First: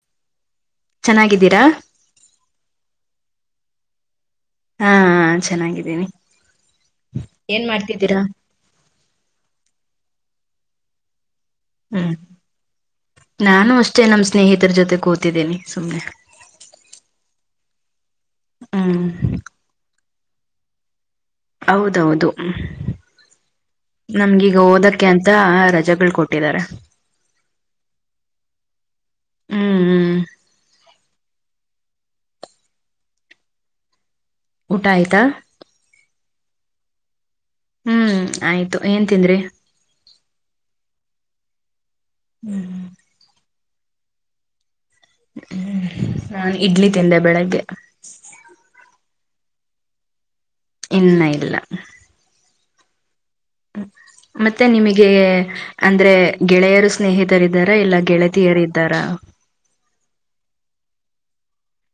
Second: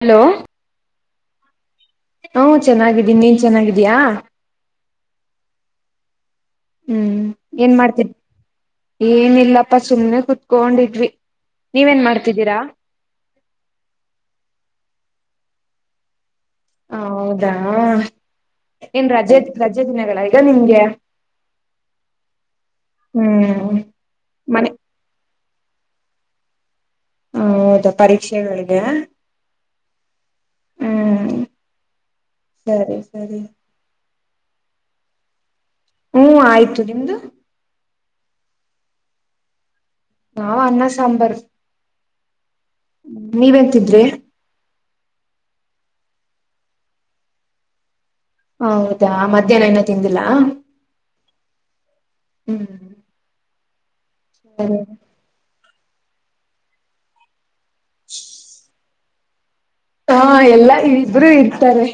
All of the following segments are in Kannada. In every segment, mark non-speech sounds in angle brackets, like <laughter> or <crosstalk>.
ಹಲೋ ಚೆನ್ನಾಗಿದ್ದೀರಾ. ಹ್ಮ ಚೆನ್ನಾಗಿದ್ದೀನಿ ನೀನ್ ಚೆನ್ನಾಗಿದೀಯಾ. ಹಾ ಹಾ ಚೆನ್ನಾಗಿದ್ದೀನಿ ಹ್ಮ್ ಏನ್ ಮಾಡ್ತಿದ್ ಮಾಡ್ತಿದ್ದೀರಾ. ಏನಿಲ್ಲಪ್ಪಾ ಸುಮ್ಮ್ನೆ ಕುೂತ್ಕೊಂಡಿದ್ವಿ ನೀವೇನ್ ಹ್ಮ್ ಮಾಡ್ತಿದ್ದೀರಾ. ನಾನು ಅಷ್ಟೇ ನಮ್ಮ್ ಸ್ನೇಹಿತರ ಜೊತೆ ಕೂತಿದ್ದಿನೆ ಸುಮ್ಮನೆ ಹೌದಾ ಹ್ಮ್ ಏನ್ ರಜೆ ರಜೆ ದಿನಗಳ ಈಗ ನಿಮ್ಗೆ ಹೌದೌಹೌದು ಹ್ಮ್ ನಮ್ಗೀಗ ಮನೆ ಓದಕ್ಕೆ ಅಂತ ರಜೆಗಳು ಕೊಟ್ಟಿದ್ದಾರೆ ಹಾ ಹೌದಾ ಪರೀಕ್ಷೆಗಳಿಗೆ ಹ್ಮ್ ಹ್ಮ್ ಹ್ಮ್ ಸರಿ ಸರಿ ಊಟ ಆಯ್ತಾ. ಹ್ಮ್ ಆಯ್ತು ನಿಮ್ದು ಹ್ಮ್ ಆಯ್ತು ಏನ್ ತಿಂದ್ರಿ ನಾವ ಅನ್ನ ಸಾಂಬಾರ್ ಹ್ಮಞ ನೀವೇನ್ ತಿಂದ್ರಿ ಹ್ಮ ನಾನ್ ಇಡ್ಲಿ ತಿಂದೆ ಬೆಳಗ್ಗೆ. ಹೌದಾ ಮಧ್ಯಾಹ್ನ ಏನ ತಿಂದಿಲ್ಲಾ. ಇನ್ನ ಇಲ್ಲ ಹ್ಮ್ ಮತ್ತೆ ಸರಿ. ನಿಮಗೆ ಅಂದ್ರೆ ಗೆಳೆಯರು ಸ್ನೇಹಿತರ ಇದ್ದಾರ ಇಲ್ಲಾ ಗೆಳತಿಯರ ಇದ್ದಾರ ಹಾ ಎಲ್ಲಾ ಇಬ್ರುೂ ಇರ್ತಾರೆ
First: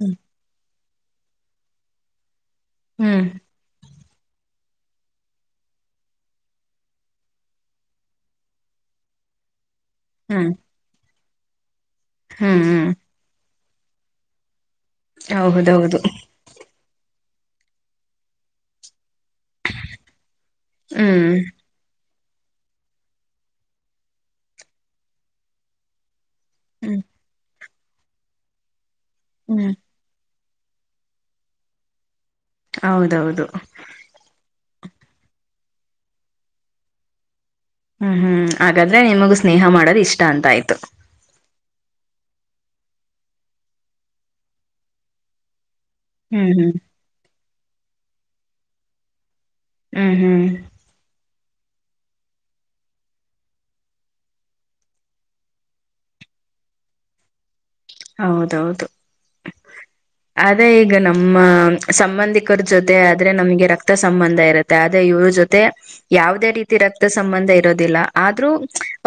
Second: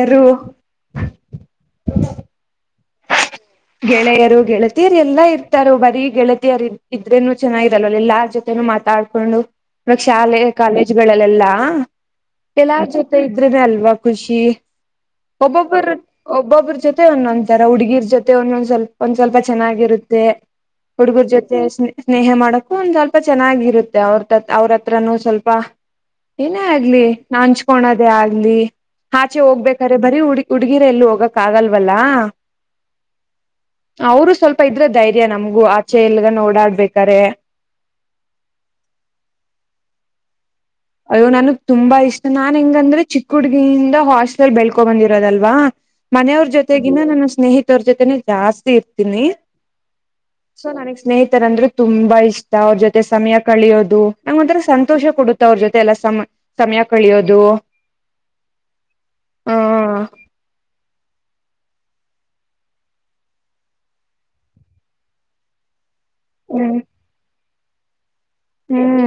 ಹ್ಮ್ ಹ್ಮ್ ಗೆಳೆಯರು ಗೆಳತಿಯರು ಎಲ್ಲಾ ಇರ್ತಾರ ಬರೀ ಗೆಳತಿಯರು ಇದ್ರೇನು ಚೆನ್ನಾಗಿರಲ್ಲ ಎಲ್ಲಾರ ಜೊತೆನೂ ಮಾತಾಡ್ತ ಶಾಲೆ ಹ್ಮ್ ಕಾಲೇಜ್ಗಳಲ್ಲೆಲ್ಲಾ ಹ್ಮ್ ಎಲ್ಲ ಹ್ಮ್ ಜೊತೆ ಇದ್ರನೆ ಅಲ್ವಾ ಖುಷಿ ಒಬ್ಬೊಬ್ಬರು ಹೌದೌದು ಒಬ್ಬೊಬ್ಬ್ರ ಜೊತೆ ಒಂದೊಂದು ತರ ಹುಡುಗಿರ್ ಜೊತೆ ಒಂದೊಂದ್ ಸ್ವಲ್ಪ ಒಂದ್ ಸ್ವಲ್ಪ ಚೆನ್ನಾಗಿರುತ್ತೆ ಹುಡುಗರ್ ಹ್ಮ್ ಜೊತೆ ಸ್ನೇಹೆ ಮಾಡಕ್ಕು ಒಂದ್ ಸ್ವಲ್ಪ ಚೆನ್ನಾಗಿರುತ್ತೆ ಅವ್ರ ಅವ್ರ ಹತ್ರನುೂ ಸ್ವಲ್ಪ ಏನೇ ಆಗ್ಲಿ ಹ್ಮ್ ನಾ ಹಂಚ್ಕಳದೇ ಆಗ್ಲಿ ಆಚೆ ಹ್ಮ್ ಹೋಗ್ಬೇಕ ಬರೀ ಹಡುಗಿ ಹುಡುಗಿರೆ ಎಲ್ಲಿ ಹೋಗಕ್ ಆಗಲ್ವಲ್ಲಾ ಹೌದೌದು ಅವರು ಸ್ವಲ್ಪ ಇದ್ರೆ ಧೈರ್ಯ ನಮ್ಗೂ ಆಚೆ ಎಲ್ಗನೆ ಓಡಾಡ್ಬೇಕಾರೆ ಹ್ಮ್ ಹ್ಮ್ ಹಾಗಾದ್ರೆ ನಿಮಗ ಸ್ನೇಹ ಮಾಡೋದು ಇಷ್ಟ ಅಂತ ಆಯ್ತು ಅಯ್ಯೋ ನನ್ಗ್ ತುಂಬಾ ಇಷ್ಟ ನಾನ್ ಹೆಂಗಂದ್ರ ಚಿಕ್ಕ ಹುಡುಗಿಯಿಂದ ಹಾಸ್ಟೆಲ್ ಬೆಳ್ಕೊ ಬಂದಿರೋದಲ್ವಾ ಮನೆಯವ್ರ ಹ್ಮ್ ಹ್ಮ್ ಜೊತೆಗಿನ ನನ್ನ ಸ್ನೇಹಿತವರ ಜೊತೆನೆ ಜಾಸ್ತಿ ಇರ್ತೀನಿ ಹ್ಮ್ ಹ್ಮ್ ಸೊ ನನಗ್ ಸ್ನೇಹಿತರ ಅಂದ್ರೆ ತುಂಬಾ ಇಷ್ಟ ಅವ್ರ ಜೊತೆ ಸಮಯ ಕಳಿಯೋದು ನಂಗ ಒಂಥರ ಸಂತೋಷ ಕೊಡುತ್ತೆ ಅವ್ರ ಜೊತೆ ಎಲ್ಲ ಸಮ ಸಮಯ ಕಳಿಯೋದು ಹೌದೌದು ಹಾ ಅದೇ ಈಗ ನಮ್ಮ ಸಂಬಂಧಿಕರ ಜೊತೆ ಆದ್ರೆ ನಮಗೆ ರಕ್ತ ಸಂಬಂಧ ಇರತ್ತೆ ಆದೇ ಇವ್ರ ಜೊತೆ ಯಾವುದೇ ಹ್ಮ್ ರೀತಿ ರಕ್ತ ಸಂಬಂಧ ಇರೋದಿಲ್ಲ ಆದ್ರೂ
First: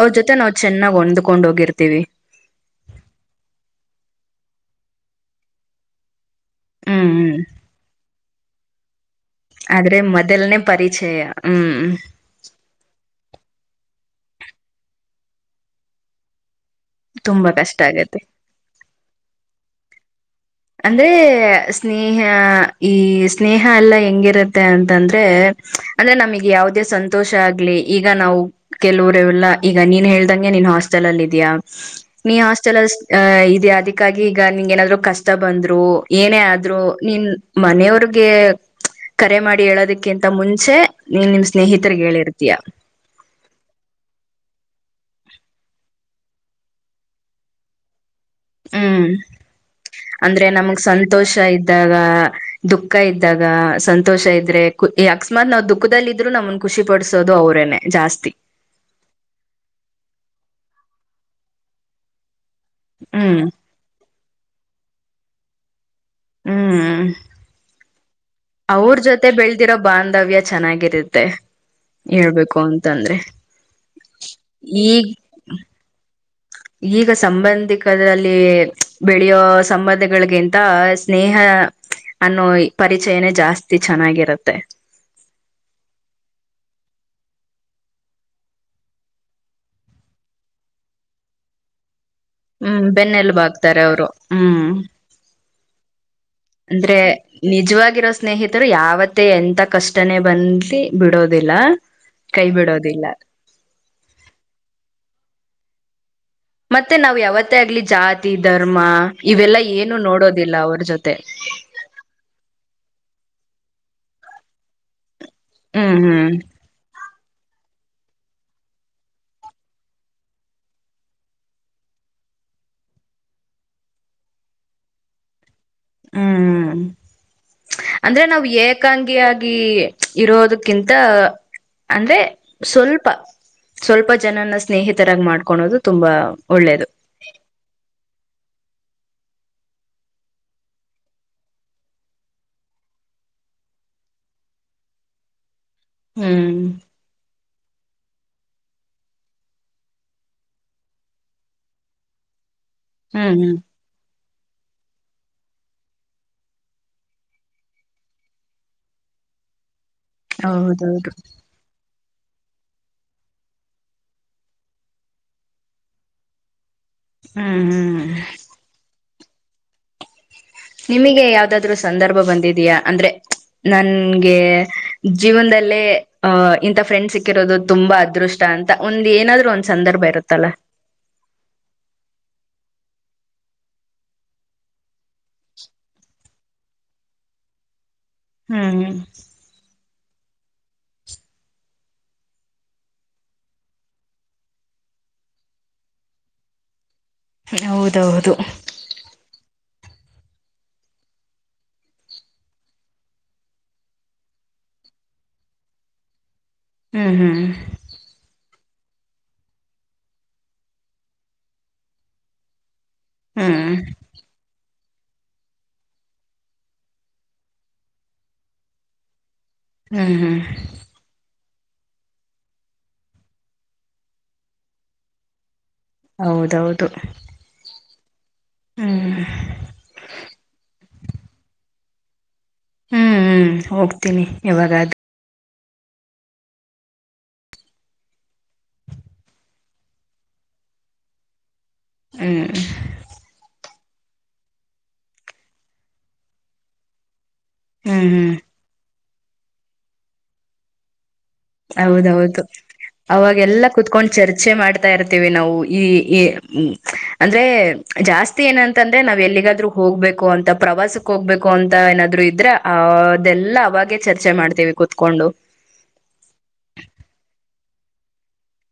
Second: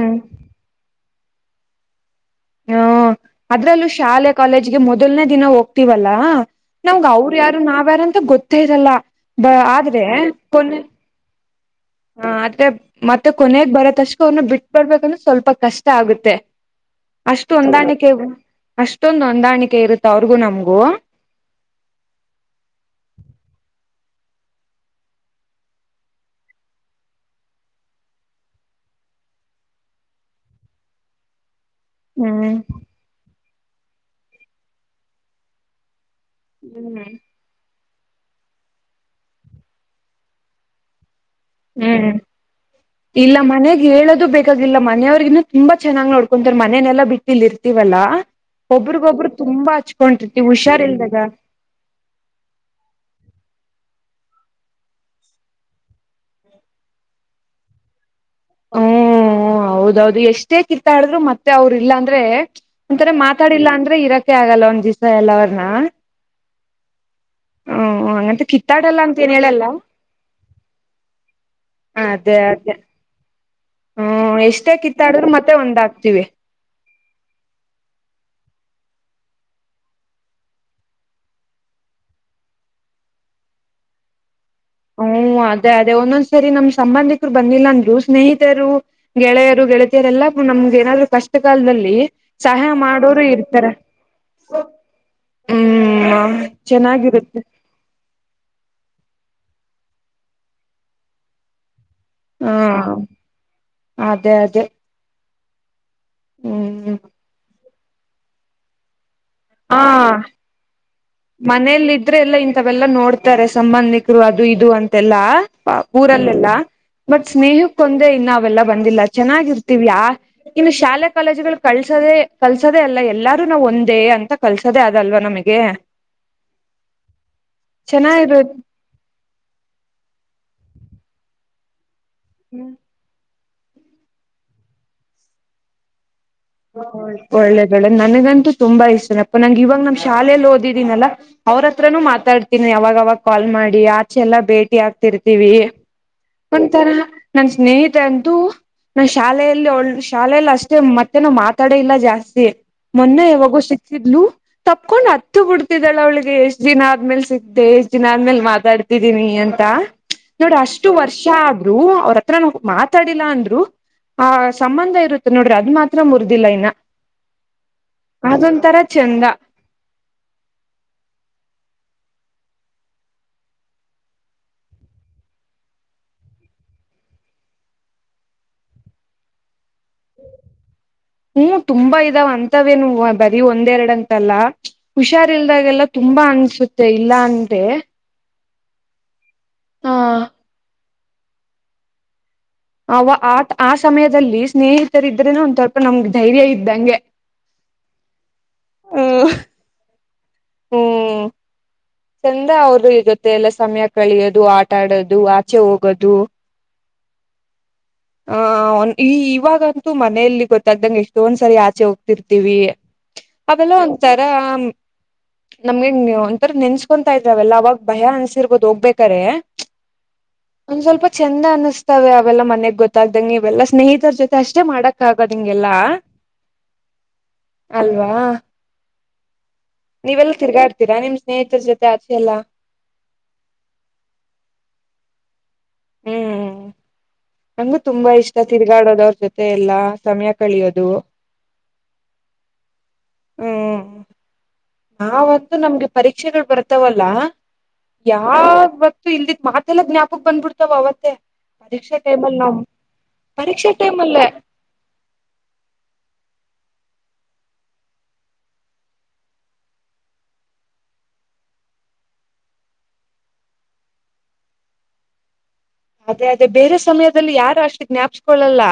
ಅವ್ರ ಜೊತೆ ನಾವು ಚೆನ್ನಾಗ್ ಹೊಂದ್ಕೊಂಡು ಹೋಗಿತಿರ್ವಿ ಹ್ಮ ಅದ್ರಲ್ಲೂ ಶಾಲೆ ಕಾಲೇಜಗೆ ಮೊದಲ್ನೇ ದಿನ ಹೋಗ್ತಿವಲ್ಲ ನಮ್ಗ ಹ್ಮ್ ಅವರು ಹ್ಮ್ ಯಾರು ನಾವ್ಯಾರು ಅಂತ ಗೊತ್ತೆಯಿರಲ್ಲ ಆದ್ರೆ ಮೊದಲನೇ ಪರಿಚಯ ಹ್ಮ್ ಹ ಆದ್ರೆ ಮತ್ತೆ ಕೊನೆಗ ಬರೋ ತಕ್ಷಕ ಅವ್ರನ್ನ ಬಿಟ್ಬಡ್ಬೇಕಂದ್ರೆ ಸ್ವಲ್ಪ ಕಷ್ಟ ಆಗುತ್ತೆ ತುಂಬಾ ಅಷ್ಟು ಕಷ್ಟ ಹೊಂದಾಣಿಕೆ ಆಗತ್ತೆ ಅಷ್ಟೊಂದು ಹೊಂದಾಣಿಕೆ ಇರುತ್ತೆ ಅವ್ರಿಗೂ ನಮ್ಗ ಅಂದ್ರೆ ಸ್ನೇಹ ಈ ಸ್ನೇಹ ಎಲ್ಲ ಹೆಂಗಿರುತ್ತೆ ಅಂತಂದ್ರೆ ಅಂದ್ರೆ ನಮಗೆ ಯಾವುದೇ ಸಂತೋಷ ಆಗ್ಲಿ ಈಗ ನಾವು ಕೆಲವರೆ ಎಲ್ಲಾ ಈಗ ನೀನ್ ಹೇಳ್ದಂಗೆ ನೀನ್ ಹಾಸ್ಟೆಲ್ ಅಲ್ಲಿ ಇದಿಯಾ ನೀ ಹ್ಮ್ ಹಾಸ್ಟೆಲ್ ಅಲ್ಲಿ ಇದಿಯಾ ಅದಕ್ಕಾಗಿ ಈಗ ನಿಂಗ ಏನಾದ್ರು ಕಷ್ಟ ಬಂದ್ರು ಏನೇ ಆದ್ರೂ ನೀನ್ ಮನೆಯವ್ರಗೆ ಕರೆ ಮಾಡಿ ಹೇಳೋದಕ್ಕಿಂತ ಮುಂಚೆ ನೀ ನಿಮ್ ಸ್ನೇಹಿತರಿಗ್ ಹ್ಮ್ ಹೇಳಿರ್ತಿಯಾ ಇಲ್ಲ ಮನೆಗ್ ಹೇಳದು ಬೇಕಾಗಿಲ್ಲ ಮನೆಯವ್ರಿಗನು ತುಂಬಾ ಚೆನ್ನಾಗ್ ನೋಡ್ಕೊಂತರ್ ಮನನೆಲ್ಲಾ ಬಿಟ್ಟಿ ಇಲ್ಲಿ ಇರ್ತೀವಲ್ಲಾ ಹ್ಮ್ ಒಬ್ರಗೊಬ್ರು ತುಂಬಾ ಹಚ್ಕೊಂಡಿರ್ತಿವಿ ಅಂದ್ರೆ ನಮ್ಗ್ ಹುಷಾರಿಲ್ದಾಗ ಸಂತೋಷ ಇದ್ದಾಗ ದುಃಖ ಇದ್ದಾಗ ಸಂತೋಷ ಇದ್ರೆ ಅಕಸ್ಮಾತ್ ನಾವ ದುಃಖದಲ್ಲಿ ಇದ್ರು ನಮ್ನ್ ಖುಷಿ ಪಾಡಿಸೋದು ಅವರೇನೆ ಜಾಸ್ತಿ ಹ್ಮ ಹೌದೌದು ಎಷ್ಟೇ ಕಿತಾಡಿದ್ರು ಮತ್ತೆ ಅವರು ಇಲ್ಲಾಂದ್ರೆ ಒಂತರ ಹ್ಮ್ ಮಾತಾಡಿಲ್ಲ ಅಂದ್ರೆ ಇರಕೆ ಆಗಲ್ಲ ಒಂದ್ ದಿವಸ ಎಲ್ಲಾ ಅವ್ರನ್ನ ಹ್ಮ್ ಹ್ಮ್ ಹಂಗಂತ ಅವ್ರ ಕಿತ್ತಾಡಲ್ಲ ಅಂತ ಜೊತೆ ಏನ್ ಹೇಳಲ್ಲ ಬೆಳದಿರೋ ಬಾಂಧವ್ಯ ಚೆನ್ನಾಗಿರುತ್ತೆ ಅದೇ ಹೇಳ್ಬೇಕು ಅದೇ ಅಂತ ಅಂದ್ರೆ ಹ್ಮ್ ಎಷ್ಟೇ ಕಿತ್ತಾಡ್ರರು ಮತ್ತೆ ಒಂದಾಗ್ತಿವಿ ಈಗ ಸಂಬಂಧಿಕರಲ್ಲಿ ಬೆಳೆಯೋ ಸಂಬಂಧಗಳಗಿಂತ ಸ್ನೇಹ ಅನ್ನೋ ಪರಿಚಯನೇ ಜಾಸ್ತಿ ಚೆನ್ನಾಗಿರುತ್ತೆ ಹೂ ಅದೇ ಅದೇ ಒಂದೊಂದ್ಸರಿ ನಮ್ ಸಂಬಂಧಿಕರು ಬಂದಿಲ್ಲಂದರು ಸ್ನೇಹಿತರು ಗೆಳೆಯರು ಗೆಳತಿಯರೆಲ್ಲ ನಮ್ಗೆ ಏನಾದ್ರು ಕಷ್ಟ ಕಾಲದಲ್ಲಿ ಸಹಾಯ ಹ್ಮ್ ಮಾಡೋರು ಬೆನ್ನೆಲುಬು ಇರ್ತಾರೆ ಆಗ್ತಾರೆ ಅವರು ಹ್ಮ್ ಹೂ ಅಂದ್ರೆ ನಿಜವಾಗಿರೋ ಸ್ನೇಹಿತರು ಯಾವತ್ತೇ ಎಂತ ಕಷ್ಟನೆೇ ಬಂದ ಬಿಡೋದಿಲ್ಲ ಕೈ ಹಾ ಬಿಡೋದಿಲ್ಲ ಅದೇ ಅದೇ ಮತ್ತೆ ಹ್ಮ್ ನಾವ್ ಯಾವತ್ತೇ ಆಗ್ಲಿ ಜಾತಿ ಧರ್ಮ ಇವೆಲ್ಲಾ ಏನು ನೋಡೋದಿಲ್ಲ ಅವ್ರ ಜೊತೆ ಮನೇಲ್ಲ ಇದ್ರೆ ಎಲ್ಲ ಇಂಥವೆಲ್ಲಾ ನೋಡ್ತಾರೆ ಸಂಬಂಧಿಕರು ಅದು ಇದು ಅಂತೆಲ್ಲಾ ಹ್ಮ್ ಹ್ಮ್ ಊರಲ್ಲೆಲ್ಲ ಬಟ್ ಸ್ನೇಹಕ್ಕೊಂದೆ ಇನ್ನಾವೆಲ್ಲ ಬಂದಿಲ್ಲ ಚೆನ್ನಾಗಿರ್ತೀವಿಯಾ ಇನ್ನು ಶಾಲೆ ಕಾಲೇಜುಗಳು ಕಲ್ಸದೆೇ ಕಲ್ಸೋದೆೇ ಅಲ್ಲ ಎಲ್ಲಾರು ನಾವು ಒಂದೇ ಅಂತ ಕಲ್ಸೋದೆೇ ಆದಲ್ವಾ ನಮಗೆ ಹೂ ಅಂದ್ರೆ ಚೆನ್ನಾಗಿರು ನಾವ್ ಏಕಾಂಗಿಯಾಗಿ ಇರೋದಕ್ಕಿಂತ ಅಂದ್ರೆ ಸ್ವಲ್ಪ ಸ್ವಲ್ಪ ಜನನ್ನ ಸ್ನೇಹಿತರಾಗಿ ಮಾಡ್ಕೊಳೋದು ತುಂಬಾ ಒಳ್ಳೇದು ಒಳ್ಳೇದ ಒಳ್ಳೆ್ ನನಗಂತೂ ತುಂಬಾ ಇಷ್ಟನಪ್ಪ ನಂಗೆ ಇವಾಗ ನಮ್ ಶಾಲೇೆಯಲ್ಲಿ ಓದಿದೀನಲ್ಲಾ ಅವ್ರತ್ರನುೂ ಮಾತಾಡ್ತೀನಿ ಯಾವಾಗವಾಗ ಕಾಲ್ ಮಾಡಿ ಆಚೆಲ್ಲಾ ಭೇಟಿ ಆಗ್ತಿರ್ತೀವಿ ಹ್ಮ್ ಒಂಥರ ನನ್ ಸ್ನೇಹಿತ ಅಂತೂ ನಾ ಶಾಲೆಯಲ್ಲಿ ಒಳ್ಳ ಶಾಲೆಯಲ್ಲಿ ಅಷ್ಟೇ ಮತ್ತೆನ ಮಾತಾಡೇ ಇಲ್ಲ ಜಾಸ್ತಿ ಮೊನ್ನೆ ಹ್ಮ್ ಹ್ಮ್ ಯಾವಾಗೋ ಸಿಕ್ತಿದ್ಲು ತಪ್ಕೊಂಡ್ ಹತ್ತು ಬಿಡ್ತಿದಾಳ ಅವಳಿಗೆ ಎಷ್ಟ್ ದಿನ ಆದ್ಮೇಲ್ ಸಿಕ್್ದ ಎಷ್ಟ್ ದಿನ ಆದ್ಮೇಲ್ ಮಾತಾಡ್ತ ೀನಿ ಅಂತ ನೋಡ ಅಷ್ಟ ಹೌದೌದು ಕ್ಯಾದ್ರು ಅವರತ್ರ ನೊ ಮಾತಾಡಿಲ್ಲ ಅಂದ್ರು ಆ ಸಂಬಂಧ ಇರುತ್ತ ನೋಡ್ರಿ ಅದು ಮಾತ್ರ ಮುರಿದಿಲ್ಲ ಇನ್ನ ಹ್ಮ್ ಹ್ಮ್ ಅದೊಂಥರ ಚಂದ ನಿಮಗೆ ಯಾವುದಾದರೂ ಸಂದರ್ಭ ಬಂದಿದೆಯಾ ಅಂದ್ರೆ ನನ್ ಗೆ ಜೀವನದಲ್ಲಿ ಅಂ ಇಂತ ಫ್ರೆಂಡ್ ಸಿಕ್ಕಿರೋದು ತುಂಬಾ ಅದೃಷ್ಟ <unintelligible> ಟ ಅಂತ ಒಂದ್ ಏನಾದ್ರೂ ಸಂದರ್ಭ ಇರುತ್ತಲ್ಲ ಹೂ ತುಂಬಾ ಇದಾವ್ ಅಂತವೇನು ಬರೀ ಒಂದೆರೆಡ್ ಅಂತಲ್ಲಾ ಹುಷಾರ್ ಇಲ್ದಾಗೆಲ್ಲ ತುಂಬಾ ಅನ್ಸುತ್ತೆ ಇಲ್ಲಾ ಅಂದ್ರೆ ಹೂ ಹೂ ಹಾ ಅವ್ ಆಟ್ ಆ ಸಮಯದಲ್ಲಿ ಸ್ನೇಹಿತರಿದ್ರೇನೆ ಒಂದ್ ಸ್ವಲ್ಪ ನಮ್ಗೆ ಧೈರ್ಯ ಇದ್ದಾಂಗೆ ಹೌದು ಹೌದು ಹೂ ಚಂದ ಅವರ್ದು ಇರುತ್ತೆ ಎಲ್ಲ ಸಮಯ ಕಳೆಯೋದು ಆಟ ಆಡೋದು ಆಚೆ ಹೋಗೋದು ಹೂ ಹೂ ಹಾ ಈಇವಾಗಂತೂ ಮನೆಯಲ್ಲಿ ಗೊತ್ತಾಗ್ದಂಗೆ ಎಷ್ಟೊಂದು ಸರಿ ಆಚೆ ಹೋಗ್ತಿರ್ತೀವಿ. ಹ್ಮ್ ಅವೆಲ್ಲ ಒಂತರಾ ನಮ್ಗೆನ್ ಒಂಥರ ನೆನ್ಸ್ಕೊಂತಾ ಇದ್ರಾವೆಲ್ಲ ಅವಾಗ ಭಯ ಅನ್ಸಿರ್ಬೋದು ಹೋಗ್ಬೇಕಾರೆೆ. ಹೂ ಹೂ ಒಂದ್ ಸ್ವಲ್ಪ ಚಂದ ಅನಿಸ್ತಾವೆ ಅವೆಲ್ಲ ಮನೆಗ್ ಗೊತ್ತ ಗೊತ್ತಾಗದಂಗೆ ಇವೆಲ್ಲಾ ಸ್ನೇಹಿತರ ಜೊತೆ ಅಷ್ಟೇ ಮಾಡಕ್ ಆಗೋದ ಇಂಗೆಲ್ಲಾ ಹೌದ್ ಹೌದು ಅಲ್ವಾ ಹ್ಮ ನೀವೆಲ್ ತಿರ್ಗಾಡ್ತೀರಾ ನಿಮ್ ಸ್ನೇಹಿತರ ಜೊತೆ ಆಚೆಯಲ್ಲಾ ಹ್ಮ ಹೋಗ್ತೀನಿ ಯಾವಾಗಾದ್ ಹ್ಮ್ ನಂಗು ತುಂಬಾ ಇಷ್ಟ ತಿರುಗಾಡೋದ ಅವ್ರ ಜೊತೆ ಎಲ್ಲಾ ಸಮಯ ಕಳಿಯೋದು ಹ್ಮ ಹ್ಮ ನಾವಂತ ನಮ್ಗೆ ಪರೀಕ್ಷೆಗಳು ಬರ್ತಾವಲ್ಲ ಹ್ಮ್ ಹ್ಮ್ ಯಾವ ಇಲ್ಲಿತ್ ಮತ್ತೆಲ್ಲ ಜ್ಞಾಪಕ್ ಬಂದ್ಬಿಡ್ತಾವ ಅವತ್ತೆ ಪರೀಕ್ಷೆ ಟೈಮಲ್ಲಿ ಹೌದೌದು ನಾವ್ ಅವಾಗ ಎಲ್ಲ ಪರೀಕ್ಷೆ ಟೈಮ್ ಕುೂತ್ಕೊಂಡ್ ಅಲ್ಲೇ ಚರ್ಚೆ ಮಾಡ್ತ ಹತಾ ಇರ್ತೇವಿ ನಾವು ಈ ಈ್ಮ ಅಂದ್ರೆ ಜಾಸ್ತಿ ಏನಂತಂದ್ರೆ ನಾವ್ ಎಲ್ಲಿಗಾದ್ರೂ ಹೋಗ್ಬೇಕು ಅಂತ ಪ್ರವಾಸಕ್ ಹೋಗ್ಬೇಕು ು ಅಂತ ಏನಾದ್ರು ಇದ್ರ ಅ ಅದೆಲ್ಲ ಅವಾಗೆ ಚರ್ಚೆ ಮಾಡ್ತೇವಿ ಕುೂತ್ಕೊಂಡು ಅದೇ ಅದೇ ಬೇರೆ ಸಮಯದಲ್ಲಿ ಯಾರು ಅಷ್ಟ ಜ್ಞಾಪಿಸಕೊಳ್ಳಲ್ಲ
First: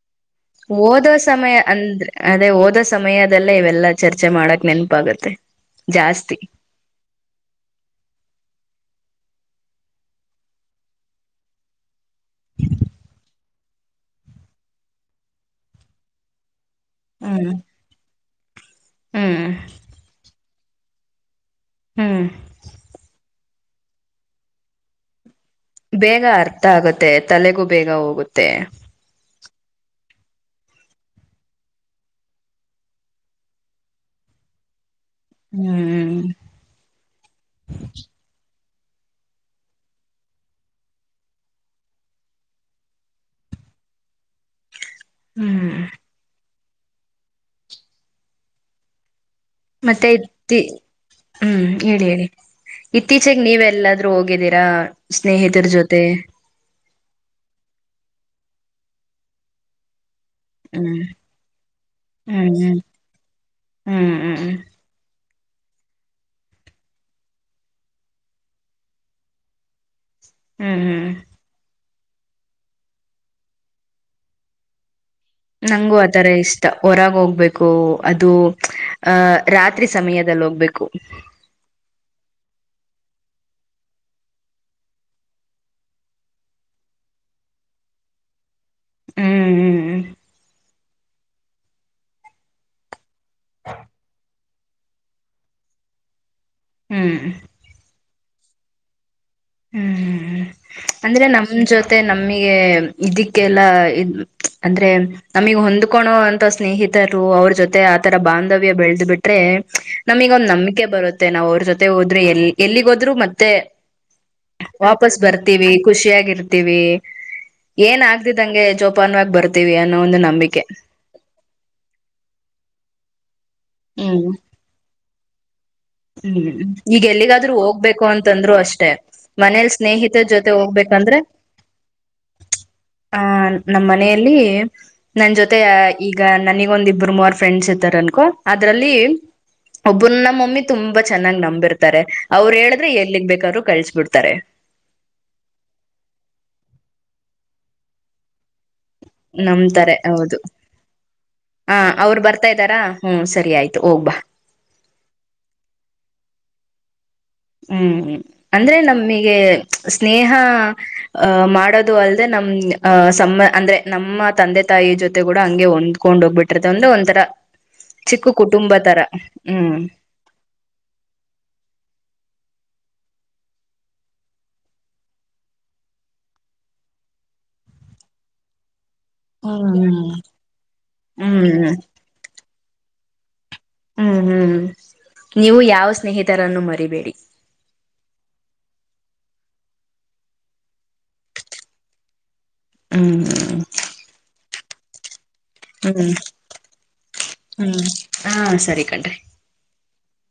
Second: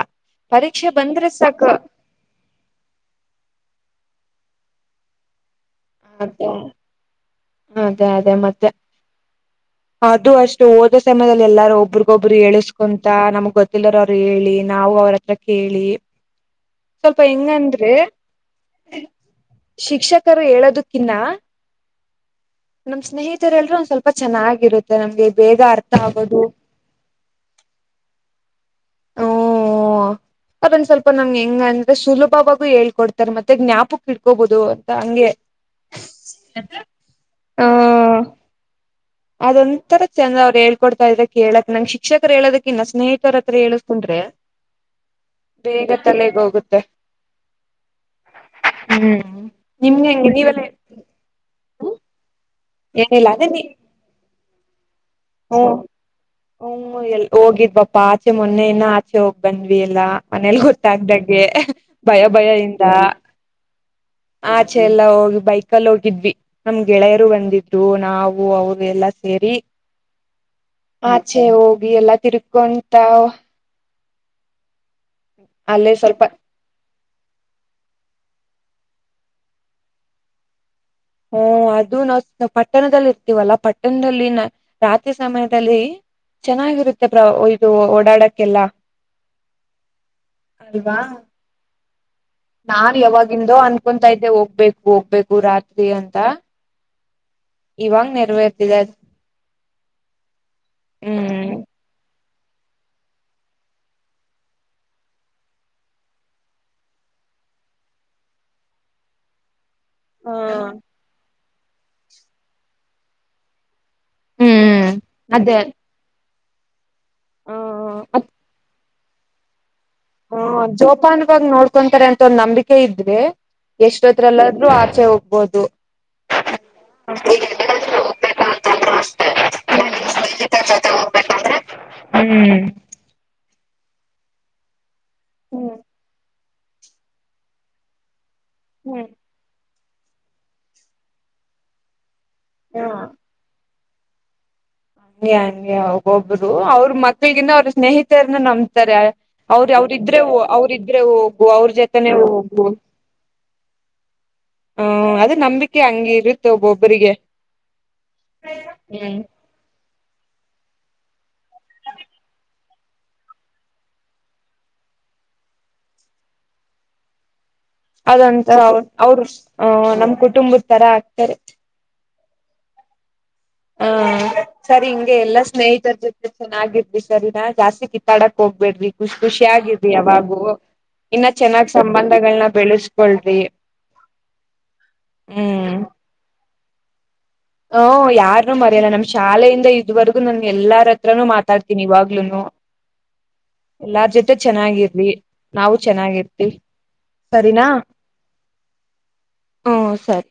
ಓದೋ ಸಮಯ ಅಂದ್ರೆ ಅದೇ ಹೋದ ಸಮಯದಲ್ಲೇ ಇವೆಲ್ಲಾ ಚರ್ಚೆ ಮಾಡಕ್ ನೆನಪಾಗತ್ತೆ ಅ ಜಾಸ್ತಿ ಅದೇ ಅದೇ ಮತ್ತೆ ಅದು ಅಷ್ಟು ಓದ ಸಮಯದಲ್ಲಿ ಎಲ್ಲಾರು ಒಬ್ರಗೊಬ್ರು ಎಳಸ್ಕೊಂತ ನಮ್ಗ್ ಗೊತ್ತಿಲ್ಲರರು ಅವ್ರು ಹೇಳಿ ನಾವು ಅವ್ರ ಹತ್ರ ಕೇಳೇಳಿ ಸ್ವಲ್ಪ ಹ್ಮ್ ಹೆಂಗಂದ್ರೆ ಹ್ಮ್ ಶಿಕ್ಷಕರು ಹೇಳೋದಕ್ಕಿನ್ನ ಹ್ಮ್ ನಮ್ ಸ್ನೇಹಿತರೆಲ್ಲರೂ ಒಂದ್ ಸ್ವಲ್ಪ ಚೆನ್ನಾಗಿರುತ್ತೆ ನಮ್ಗೆ ಬೇಗ ಅರ್ ಬೇಗ ಅರ್ಥ ಆಗುತ್ತೆ ತಲೆಗೂ ಬೇಗ ಹೋಗುತ್ತೆ ಓ ಅದಂದ್ ಸ್ವಲ್ಪ ನಮ್ಗೆ ಹೆಂಗ ಅಂದ್ರೆ ಸುಲಭವಾಗೂ ಹೇಳ್ಕೊಡ್ತಾರೆ ಮತ್ತೆ ಜ್ಞಾಪಕ್ ಇಡ್ಕೋಬಹುದು ಅಂತ ಹಂಗೆ ಹ್ಮ್ ಹಾ ಅದೊಂಂತರ ಚಂದ್ರ್ರು ಹೇಳ್ಕೊಡ್ತ ಇದ ಕ ಹೇಳಕ್ ನಂಗಗೆ ಶಿಕ್ಷಕರು ಹೇಳೋದಕ್ ಇಾ ಸ್ನೇಹಿತರ ಹತ್ರ ಹೇಳ ಕು್ರೆ ಹ್ಮ್ ಬೇಗ ತಲೆಗೆ ಹೋಗುತ್ತೆ ಹ್ಮ್ ಮತ್ತೆ ನಿಮ್ಗೆ ಹೆಂಗೆ ಐತಿ ನೀವೆಲ್ಲ ಹ್ಮ್ ಹೇಳಿ ಹೇಳಿ ಏನಿಲ್ಲ ಇತ್ತೀಚೆಗೆ ಅದೇ ನೀ ನೀವೆ ಎಲ್ಲಾದ್ರೂ ಹೋಗಿದ್ದೀರಾ ಸ್ನೇಹಿತರ ಹ್ಮ ಜೊತೆ <unintelligible> ಹ್ಮ್ ಎಲ್ ಹೋಗಿಪೆಪಾ ಆಚೆ ಮೊನ್ನೆ ಇನ್ನ ಆಚೆ ಹೋಗ್ ಬಂದ್ವಿ ಎಲ್ಲಾ <unintelligible> ಮನೇಲಿ ಹ್ಮ್ ಗೊತ್ತಾಗ್ದಂಗೆ ಭಯ ಭಯ ಹ್ಮ್ ಇಂದಾ <unintelligible> ಹ್ಮ್ <unintelligible> ಆಚೆ ಎಲ್ಲ ಹೋಗಿ ಬೈಕಲ್ಲಿ ಹೋಗಿದ್ವಿ <unintelligible> ನಮ್ ಗೆಳೆಯರು ಬಂದಿದ್ರು ನಾವು ಅವರು ಎಲ್ಲಾ ಸೇರಿ <unintelligible> ಹ್ಮ್ ಹ್ಮ್ <unintelligible> ಹೇ ಹೋಗಿ ಎಲ್ಲಾ ತಿರ್ಕೊಂತ <unintelligible> ಅಲ್ಲೇ ನಂಗು ಸ್ವಲ್ಪ ಆಥರ ಇಷ್ಟ <unintelligible> ಹೊರಗೆ ಹೋಗ್ಬೇಕು ಅದು ಅಹ ರಾತ್ರಿ ಸಮಯದಲ್ಲಿ ಹೋಗ್ಬೇಕು <unintelligible> ಹಓ ಅದು ನಾವು ಪಟ್ಟಣದಲ್ಲಿ ಇರ್ತೀವಲ್ಲ ಪಟ್ಟಣದಲ್ಲಿ ನ ರಾತ್ರಿ ಸಮಯದಲ್ಲಿ <unintelligible> ಚೆನ್ನಾಗಿರುತ್ತೆ ಪ್ಬ್ರೊ ಇದು ಓಡಾಡಕ್ಕೆಲ್ಲ <unintelligible> ಹ್ಮ್ ಹ್ಮ್ <unintelligible> ಅಲ್ವಾ <unintelligible> ನಾನ್ ಯಾವಾಗಿಂದೋ ಅನ್ಕೊತ ಇದ್ದೆ ಹೋಗ್ಬೇಕು ಹೋಗ್ಬೇಕು ರಾತ್ರಿ ಅಂತ <unintelligible> ಹ್ಮ್ ಇವಾಗ ನೆರವೇರ್ತಿದೆ ಅದ್ ಹ್ಮ್ ಹ್ಮ್ ಅಂದ್ರೆ ನಮ್ ಹ್ಮ್ ನಮ್ ಜೊತೆ ನಮಗೆ ಇದಕ್ಕೆಲ್ಲ ಅಂದ್ರೆ ನಮಗ್ ಹೊಂದ್ಕೊಳ್ಳೋ ಅಂತ ಸ್ನೇಹಿತರು ಅವ್ರ ಜೊತೆ ಆತರ ಬಾಂಧವ್ಯ ಬೆಳೆದ ಬಿಟ್ಟ್ ನಮಗೆ ಒಂದ್ ನಂಬಿಕೆ ಬರುತ್ತೆ ನಾವ್ ಅವ್ರ ಜೊತೆ ಹೋದ್ರು ಎ ಎಲ್ಲಿಗೋದ್ರು ಮತ್ತೆ ಹ್ಮ್ ವಾಪಸ್ ಅದೇ ಬರ್ತಿವಿ ಖುಷಿಯಾಗಿ ಇರ್ತೀವಿ ಏನ್ ಆಗ್ದಿದ್ದಂಗೆ ಜೋಪಾನುವಾಗ ಬರ್ತ್ ತೀವಿ ಅನೊ ಒಂದ್ ಹ್ ಜೋಪಾನ್ ವಾಗಿ ನೋಡ್ ಕಕೊಂತಾರೆ ಅಂತ ನಂಬಿಕೆ ಇದ್ರೆ ಎಷ್ಟ್ ಹತ್ರಲ್ಲಾದ್ರೂ ಆಚೆ ಹೋಗ್ಬೋದು. ಹ್ಮ್ ಈಗ ಎಲ್ಲಿಗಾದ್ರೂ ಹೋಗ್ಬೇಕು ಅಂತಂದ್ರು ಅಷ್ಟೇ. ಮನೇಲ್ಲಿ ಸ್ನೇಹಿತರ ಜೊತೆ ಹೋಗ್ಬೇಕಂದ್ರೆ. ಹ್ಮ್ ಆ ನಮ್ಮ ಮನೆಯಲ್ಲಿ ನನ್ ಜೊತೆ ಹ್ಮ್ ಈಗ ನನಿಗೊಂದು ಇಬ್ಬರು ಮೂವರ್ ಫ್ರೆಂಡ್ಸ್ ಇತಾರ ಅನ್ಕೊ ಅದ್ರಲ್ಲಿ ಒಬ್ಬರನ ಮಮ್ಮಿ ತುಂಬಾ ಚೆನ್ನಾಗ್ ನಂಬಿರ್ತಾರೆ. ಅವ್ರು ಹ ಹೇಳಿದ್ರೆ ಎಲ್ಲಿಗ್ ಬೇಕಾದ್ರು ಕಳಸ್ ಬಿಡ್ತಾರೆ. ಯಂಗೆ ಒಬ್ರು ಅವ್ರ ಮಕ್ಳಗಿಂದ ಅವ್ರ ಸ್ನೇಹಿತರನ್ನೆ ನಂಬ್ತಾರೆ. ಅವ್ರ ನಂಬ್ತಾರೆ ಅವ್ರಿದ್ರೆ ಹೌದು ಅವ್ರ ಇದ್ರೆ ಹೋಗು ಅವ್ರ ಹ ಜೊತನೆೇ ಅವ್ರು ಬರ್ತಾ ಹೋಗು. ಇದ್ದಾರಾ ಹ್ಮ್ ಸರಿ ಆಯ್ತು ಹೋಗ್ಬಾ ಹ್ಮ್ ಅದು ನಂಬಿಕೆ ಹಂಗ್ ಇರುತ್ತೆ ಒಬ್ಬೊಬ್ಬರಿಗೆ. ಹ್ಮ್ ಅಂದ್ರೆ ಹ್ಮ್ ನಮಿಗೆ ಸ್ನೇಹ ಹ ಮಾಡೋದು ಅಲ್ದೆ ನಮ್ ಅ ಸಮ್ಮ ಅಂದ್ರೆ ನಮ್ಮ ತಂದೆ ತಾಯಿ ಜೊತೆ ಕೂಡ ಹಂಗೆ ಒಂದ್ ಕೊಂಡ ಹೋಗ್ಬಿರ್ತದಂದ್ರೆ ಒಂತರ ಅದೊಂತರ ಅವರು ಹ್ಮ್ ಅ ನಮ್ ಕುಟುಂಬದ ತರ ಆಗ್ತಾರೆ. ಹ ಸರಿ ಹಿಂಗೆ ಎಲ್ಲಾ ಸ್ನೇಹಿತರ ಜೊತೆ ಚೆನ್ನಾಗಿದ್ರಿ ಸರಿ ನಾ ಜಾಸ್ತಿ ಕಿತ್ತಾಡಕ್ ಹೋಗ್ಬೇಡ್ರಿ. ಖುಷಿ ಖುಷಿಯಾಗಿರಿ ಹ್ಮ್ ಅವಾಗು ಇನ್ನ ಹ್ಮ್ ಚೆನ್ನಾಗ್ ಸಂಬಂಧಗಳನ್ನ ಬೆಳೆಸ್ಕೊಳ್ರಿ. ಹ್ಮ್ ಹ್ಮ್ ನೀವು ಹ್ಮ್ ಯಾವ್ ಸ್ನೇಹಿತರನ್ನು ಮರಿಬೇಡಿ. ಹ್ಮ್ ಯಾರನೂ ಮರೆಯಲ್ಲ ನಮ್ ಶಾಲೆಯಿಂದ ಇದುವರೆಗೂ ನನ್ ಎಲ್ಲಾರ ಹತ್ರನೂ ಮಾತಾಡ್ತೀನಿ ಇವಾಗ್ಲೂನು. ಹ್ಮ್ ಎಲ್ಲಾರ್ ಜೊತೆ ಚೆನ್ನಾಗಿರಿ. ನಾವು ಹ್ಮ್ ಚೆನ್ನಾಗಿರ್ತೀವಿ ಸರಿನಾ ಹ್ಮ್ ಹಾ ಸರಿ ಕಣ್ರಿ ಹ್ಮ್ ಸರಿ.